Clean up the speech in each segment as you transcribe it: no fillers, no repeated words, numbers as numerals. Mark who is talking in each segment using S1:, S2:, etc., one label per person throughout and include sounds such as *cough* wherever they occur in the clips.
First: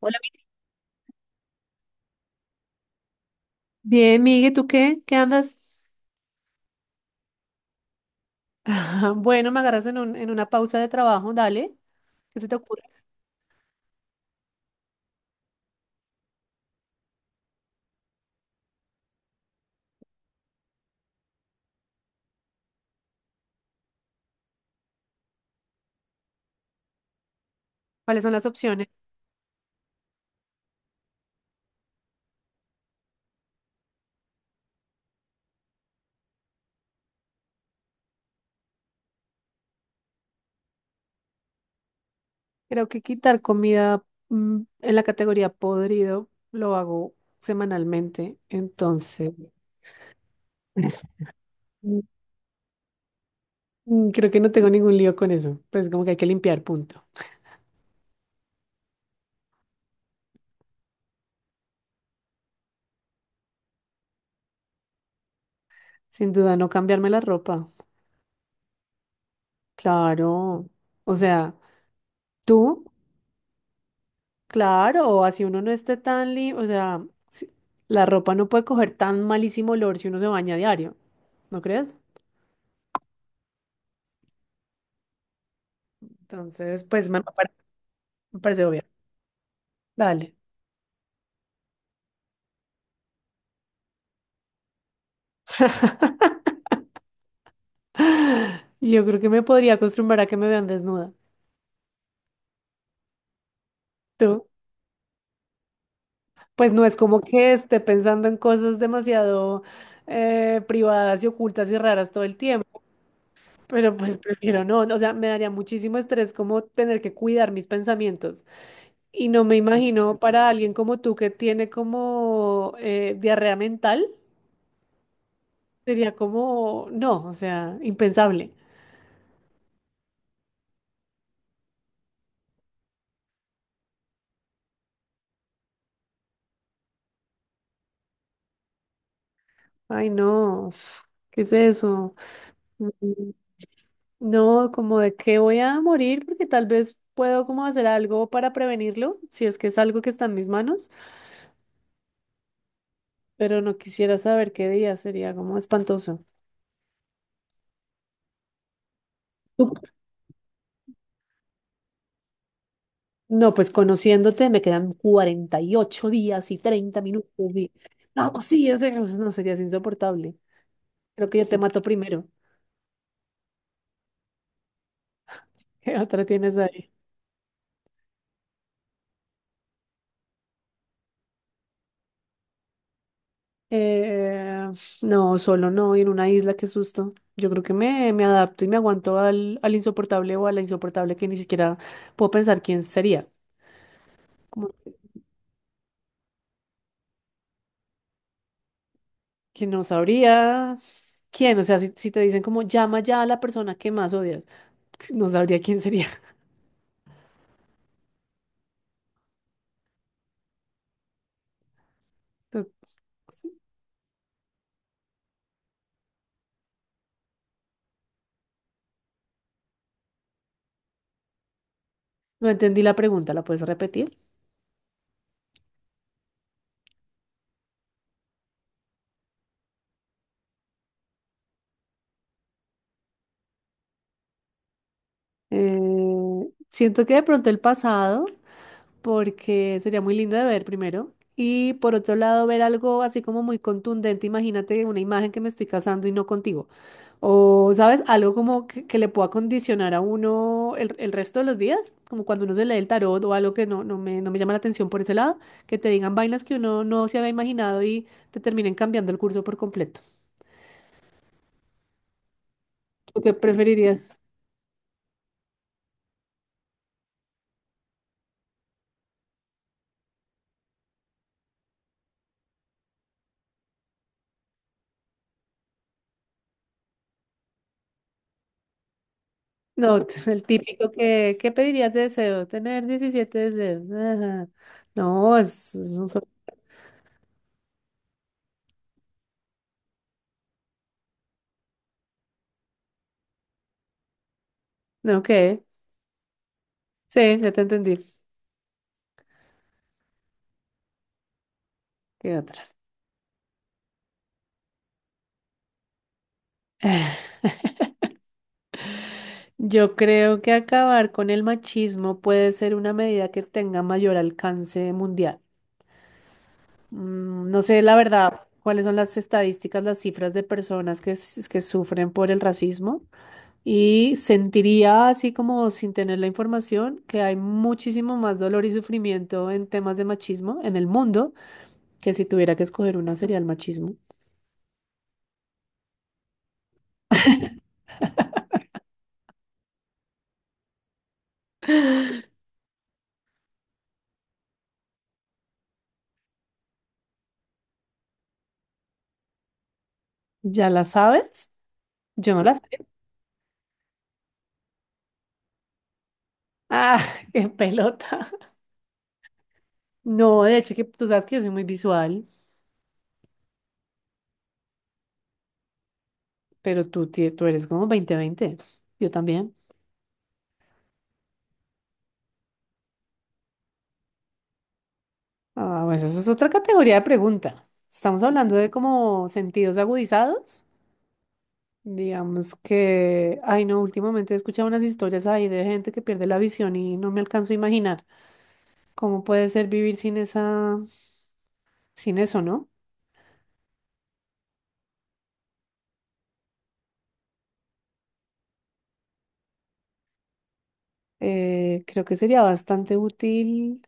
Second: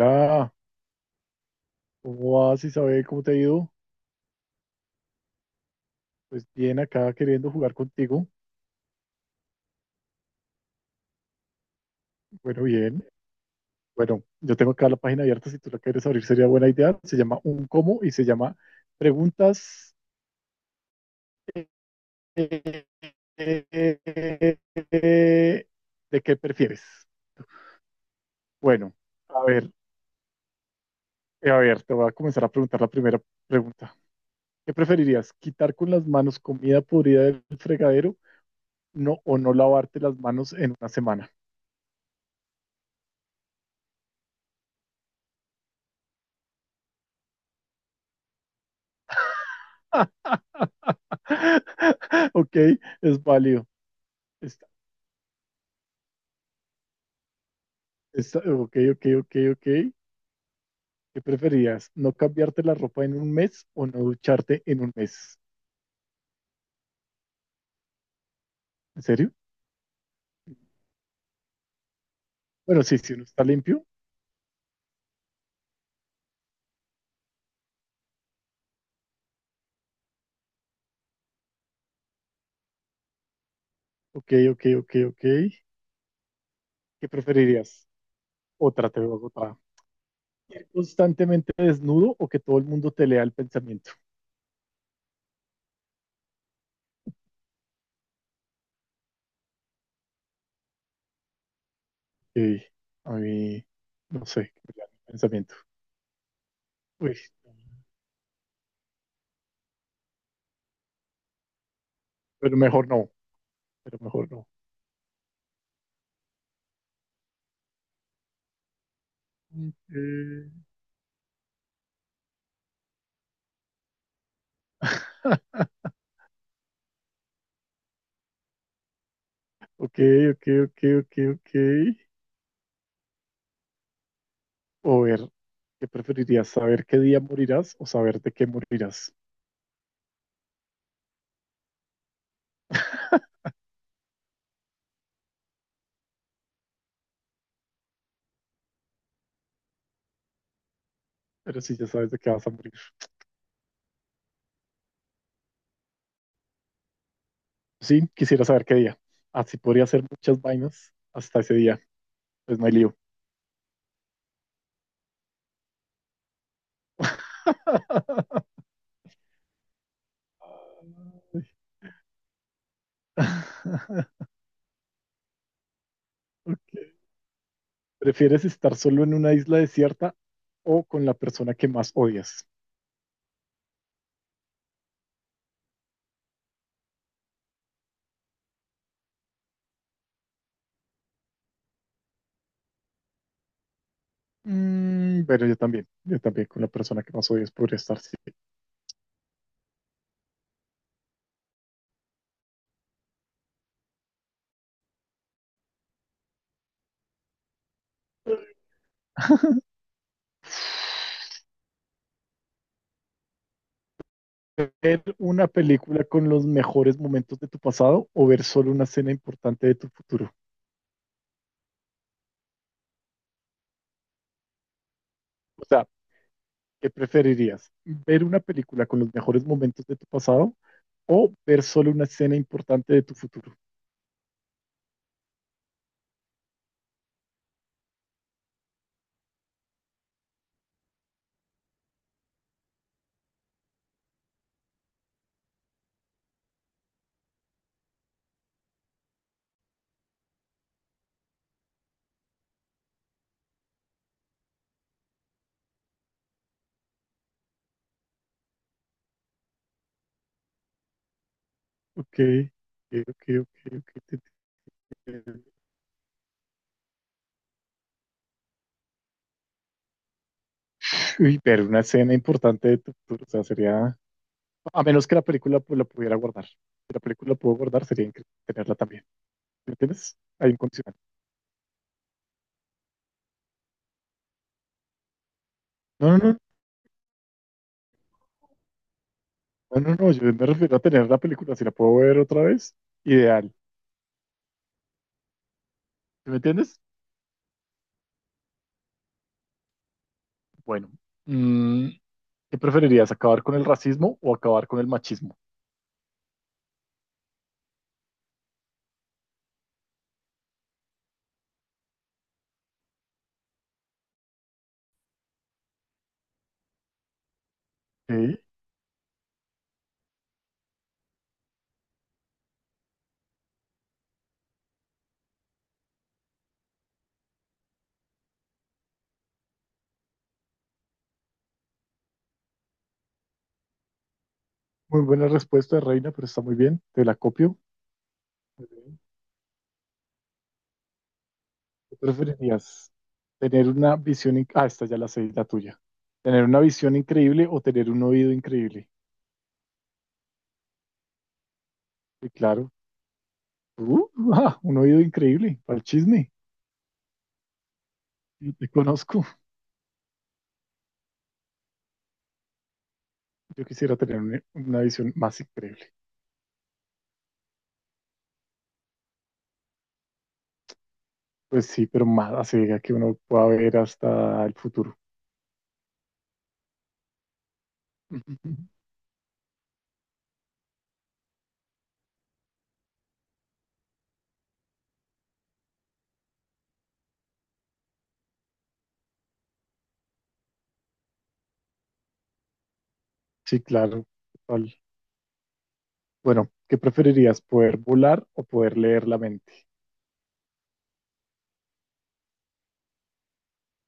S1: Hola,
S2: ¿cómo vas, Isabel? ¿Cómo te ha ido?
S1: Bien, Migue, ¿tú qué? ¿Qué andas? *laughs*
S2: Pues bien, acá queriendo jugar contigo.
S1: Bueno, me agarras en una pausa de trabajo, dale. ¿Qué se te
S2: Bueno,
S1: ocurre?
S2: bien. Bueno, yo tengo acá la página abierta, si tú la quieres abrir sería buena idea. Se llama Un Cómo y se llama Preguntas eh, de qué prefieres.
S1: ¿Cuáles son las opciones?
S2: Bueno, a ver, a ver, te voy a comenzar a preguntar la primera pregunta. ¿Qué preferirías? ¿Quitar con las manos comida podrida del fregadero? No, o no lavarte las manos en una semana.
S1: Creo que quitar comida en la categoría podrido lo hago semanalmente, entonces *laughs* Eso. mm,
S2: *laughs* Ok, es válido.
S1: creo que no
S2: Está-
S1: tengo ningún lío con eso. Pues como que hay que limpiar, punto.
S2: ok, ok, ok, ok. ¿Qué preferías? ¿No cambiarte la ropa en un mes o no ducharte en un mes?
S1: Sin duda, no cambiarme la ropa.
S2: ¿En serio?
S1: Claro. O sea,
S2: Bueno,
S1: ¿tú?
S2: sí, si uno está limpio.
S1: Claro, o así uno no esté tan limpio, o sea, la ropa no puede coger tan malísimo olor si uno se baña a diario, ¿no crees?
S2: Ok, ok, ok, ok.
S1: Entonces, pues
S2: ¿Qué preferirías?
S1: me parece obvio.
S2: Otra, te veo otra.
S1: Dale.
S2: ¿Ir constantemente desnudo o que todo el mundo te lea el pensamiento?
S1: *laughs* Yo creo que me podría acostumbrar a que me vean desnuda.
S2: Ok, a mí, no
S1: ¿Tú?
S2: sé, que me lean el pensamiento.
S1: Pues no es
S2: Uy,
S1: como que esté pensando en cosas demasiado privadas y ocultas y raras todo el
S2: pero
S1: tiempo,
S2: mejor no,
S1: pero
S2: pero
S1: pues
S2: mejor no.
S1: prefiero no, o sea, me daría muchísimo estrés como tener que cuidar mis pensamientos. Y no me imagino para alguien como tú que tiene como diarrea mental, sería como, no, o sea, impensable.
S2: Ok, *laughs* ok, ok, ok, ok. O ver, ¿qué preferirías? ¿Saber qué día morirás o saber de qué morirás?
S1: Ay, no, ¿qué es eso? Mm, no, como de qué voy a morir porque tal vez puedo como hacer algo para prevenirlo, si es que es algo que está en mis manos,
S2: Pero si ya sabes de qué vas a morir.
S1: pero no quisiera saber qué día, sería como espantoso.
S2: Sí, quisiera saber qué día. Así
S1: Tú-
S2: podría hacer muchas vainas hasta ese día. Pues no hay lío.
S1: No, pues conociéndote me quedan 48 días y 30 minutos y no, pues sí, no, sería insoportable. Creo que yo te mato primero.
S2: *laughs*
S1: *laughs* ¿Qué otra tienes
S2: Ok.
S1: ahí?
S2: ¿Prefieres estar solo en una isla desierta o con la persona que más odias?
S1: Eh, no, solo no, y en una isla, qué susto. Yo creo que me adapto y me aguanto al insoportable o a la insoportable que ni siquiera puedo pensar quién sería. Como
S2: Mm, pero yo también con la persona que más odias podría estar, sí.
S1: que no sabría quién. O sea, si te dicen como llama ya a la persona que más odias, *laughs* no sabría quién sería. *laughs*
S2: ¿Ver una película con los mejores momentos de tu pasado o ver solo una escena importante de tu futuro?
S1: No, no entendí la pregunta, ¿la puedes repetir?
S2: O sea, ¿qué preferirías? ¿Ver una película con los mejores momentos de tu pasado o ver solo una escena importante de tu futuro?
S1: Siento que de pronto el pasado, porque sería muy lindo de ver primero. Y por otro lado, ver algo así como muy contundente. Imagínate una imagen que me estoy casando y no contigo. O, ¿sabes? Algo como que, le pueda condicionar a uno el resto de los días. Como cuando uno se lee el tarot o algo que no me llama la atención por ese lado. Que te digan vainas que uno no se había imaginado y te terminen cambiando el curso por completo.
S2: Ok, ok,
S1: ¿Tú qué
S2: ok, ok. Ok,
S1: preferirías?
S2: te entiendo. Uy, ver una escena importante de tu futuro, o sea, sería, a menos que la película pues, la pudiera guardar. Si la película la puedo guardar, sería increíble tenerla también. ¿Me
S1: No,
S2: entiendes?
S1: el
S2: Hay un
S1: típico
S2: condicional.
S1: que, ¿qué pedirías de deseo? Tener 17 deseos. Ajá. No, es un
S2: No, no,
S1: solo.
S2: no, no, no, no, yo me refiero a tener la película, si la puedo ver otra vez, ideal.
S1: No, ¿qué?
S2: ¿Sí? ¿Me entiendes?
S1: Sí, ya te entendí.
S2: Bueno, mm,
S1: ¿Qué
S2: ¿qué
S1: otra?
S2: preferirías, acabar con el racismo o acabar con el machismo?
S1: *sighs* *laughs* Yo creo que acabar con el machismo puede ser una medida que tenga mayor alcance mundial. No sé, la
S2: Sí,
S1: verdad, cuáles son las estadísticas, las cifras de personas que sufren por el racismo. Y sentiría, así como sin tener la información, que hay muchísimo más dolor y sufrimiento en temas de machismo en el mundo que si tuviera que escoger una sería el machismo.
S2: muy buena respuesta, Reina, pero está muy bien, te la copio. Muy bien. ¿Qué preferirías? ¿Tener una visión... in- Ah, esta ya la sé, la tuya. ¿Tener una visión increíble o tener un oído increíble?
S1: ¿Ya la sabes?
S2: Sí,
S1: Yo no la sé.
S2: claro. Uh, ah, un oído increíble, para el chisme.
S1: Ah, *laughs* qué pelota.
S2: Yo te conozco.
S1: No, de hecho, que tú sabes que yo soy muy visual,
S2: Yo quisiera tener una visión más increíble.
S1: pero tú eres como 20-20. Yo también.
S2: Pues sí, pero más así diga que uno pueda ver hasta el futuro.
S1: Ah, pues eso es otra categoría de pregunta. Estamos hablando de
S2: *laughs*
S1: como sentidos agudizados. Digamos que, ay no, últimamente he escuchado unas historias ahí de gente que pierde la visión y no me alcanzo a imaginar cómo puede ser vivir sin esa, sin eso, ¿no?
S2: Sí, claro, total. Bueno, ¿qué preferirías, poder volar o poder leer la mente?
S1: Creo que sería bastante útil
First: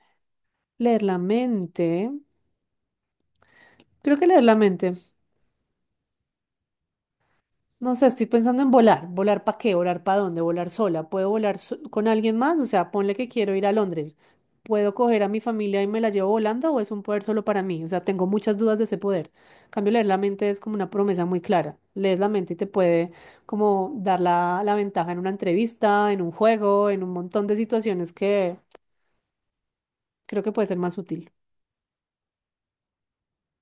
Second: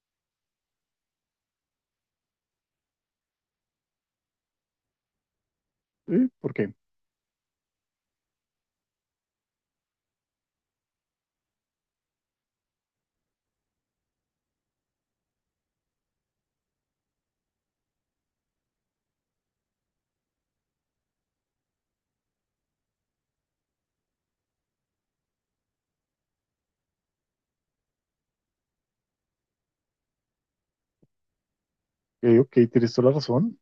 S1: leer la mente. Creo que leer la mente.
S2: ¿Eh? ¿Por qué?
S1: No sé, estoy pensando en volar. ¿Volar para qué? ¿Volar para dónde? ¿Volar sola? ¿Puedo volar con alguien más? O sea, ponle que quiero ir a Londres. ¿Puedo coger a mi familia y me la llevo volando o es un poder solo para mí? O sea, tengo muchas dudas de ese poder. En cambio, leer la mente es como una promesa muy clara. Lees la mente y te puede como dar la, ventaja en una entrevista, en un juego, en un montón de situaciones que creo que puede ser más útil.
S2: Ok, ok, tienes toda la razón.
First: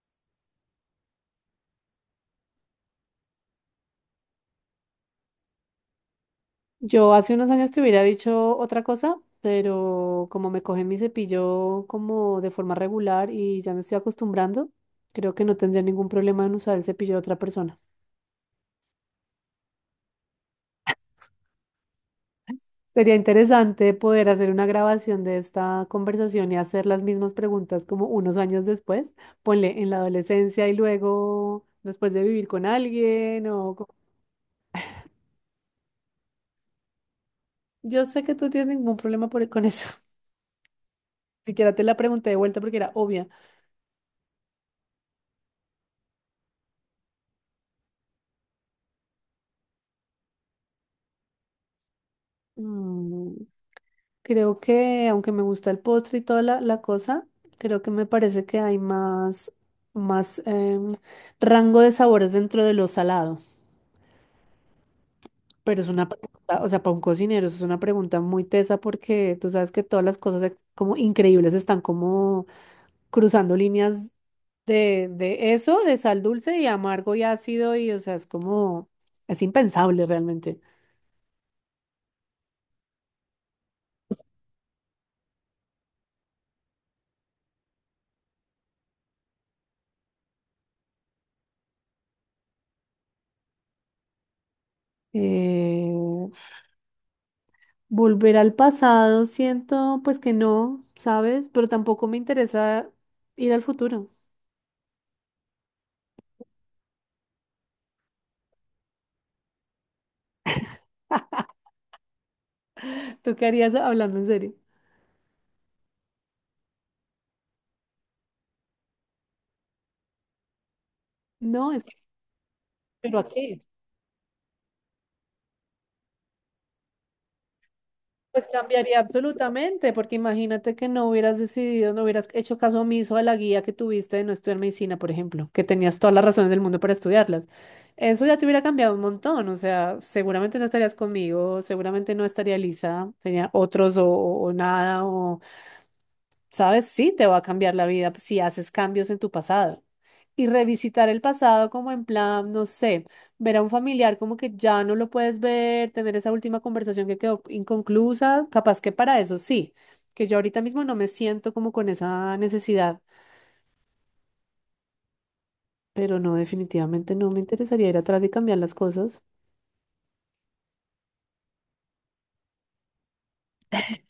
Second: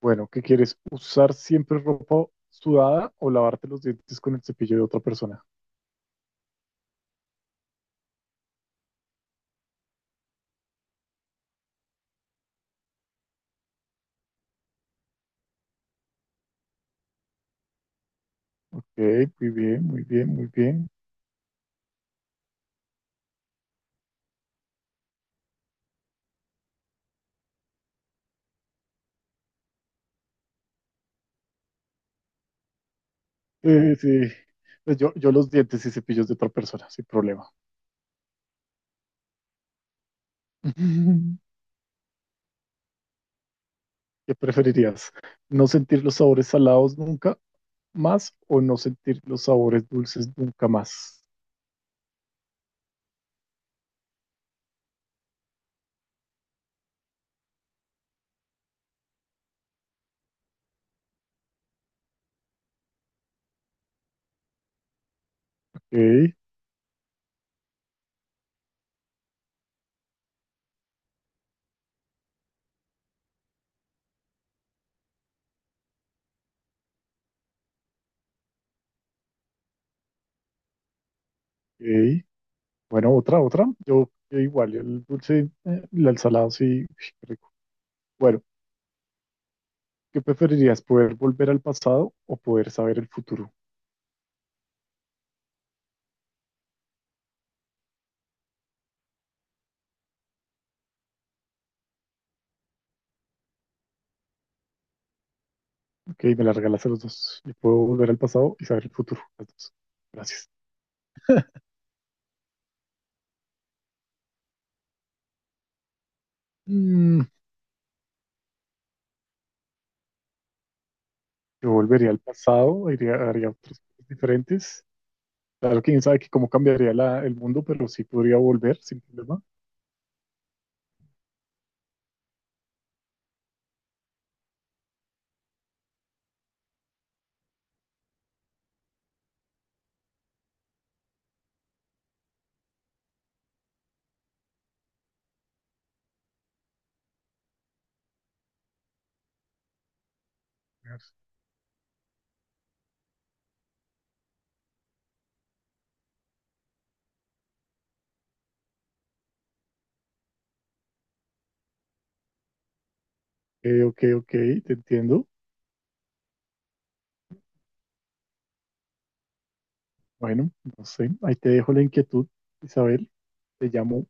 S2: Bueno, ¿qué quieres? ¿Usar siempre ropa sudada o lavarte los dientes con el cepillo de otra persona?
S1: Yo hace unos años te hubiera dicho otra cosa, pero como me coge mi cepillo como de forma regular y ya me estoy acostumbrando, creo que no tendría ningún problema en usar el cepillo de otra persona.
S2: Ok, muy bien, muy bien, muy bien.
S1: Sería interesante poder hacer una grabación de esta conversación y hacer las mismas preguntas como unos años después, ponle en la adolescencia y luego después de vivir con alguien.
S2: Sí, pues yo los dientes y cepillos de otra persona, sin problema.
S1: Yo sé que tú tienes ningún problema con eso.
S2: *laughs*
S1: *laughs* Siquiera te la pregunté de vuelta porque era obvia.
S2: ¿Qué preferirías? ¿No sentir los sabores salados nunca más o no sentir los sabores dulces nunca más?
S1: Mm. Creo que, aunque me gusta el postre y toda la, cosa, creo que me parece que hay más rango de sabores dentro de lo salado. Pero es una
S2: Ok,
S1: pregunta, o sea, para un cocinero, eso es una pregunta muy tesa porque tú sabes que todas las cosas como increíbles están como cruzando líneas de eso, de sal dulce y amargo y ácido, y o sea, es como, es impensable realmente.
S2: ok. Bueno, otra, otra. Yo igual, el dulce, el al salado sí, uy, qué rico. Bueno, ¿qué preferirías? ¿Poder volver al pasado o poder saber el futuro?
S1: Eh, Volver al pasado, siento pues que no, ¿sabes? Pero tampoco me interesa ir al futuro.
S2: Ok, me la regalaste los dos. Yo puedo volver al pasado y saber el futuro. Las dos. Gracias.
S1: *laughs* ¿Tú qué harías hablando en serio?
S2: Mm, yo
S1: No, es que,
S2: volvería al pasado, iría,
S1: ¿pero a
S2: haría
S1: qué?
S2: otras cosas diferentes. Claro, quién sabe que cómo cambiaría el mundo, pero sí podría
S1: Pues
S2: volver
S1: cambiaría
S2: sin problema.
S1: absolutamente, porque imagínate que no hubieras decidido, no hubieras hecho caso omiso a la guía que tuviste de no estudiar medicina, por ejemplo, que tenías todas las razones del mundo para estudiarlas. Eso ya te hubiera cambiado un montón, o sea, seguramente no estarías conmigo, seguramente no estaría Lisa, tenía otros o nada, o ¿sabes? Sí, te va a cambiar la vida si haces cambios en tu pasado. Y revisitar el pasado como en plan, no sé, ver a un familiar como que ya no lo puedes ver, tener esa última conversación que quedó inconclusa, capaz que para eso sí, que yo ahorita mismo no me siento como con esa necesidad,
S2: Ok, ok, ok, te entiendo.
S1: pero no, definitivamente no me interesaría ir atrás y cambiar las cosas.
S2: Bueno, no sé, ahí te dejo la inquietud, Isabel. Te llamo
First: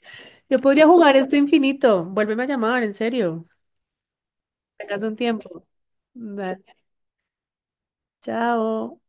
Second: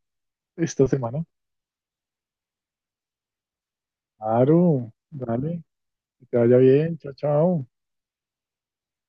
S1: Yo podría
S2: esta
S1: jugar
S2: semana.
S1: esto infinito, vuélveme a llamar, en serio,
S2: Claro,
S1: tengas un
S2: dale,
S1: tiempo.
S2: que te vaya
S1: Vale,
S2: bien, chao, chao.
S1: chao.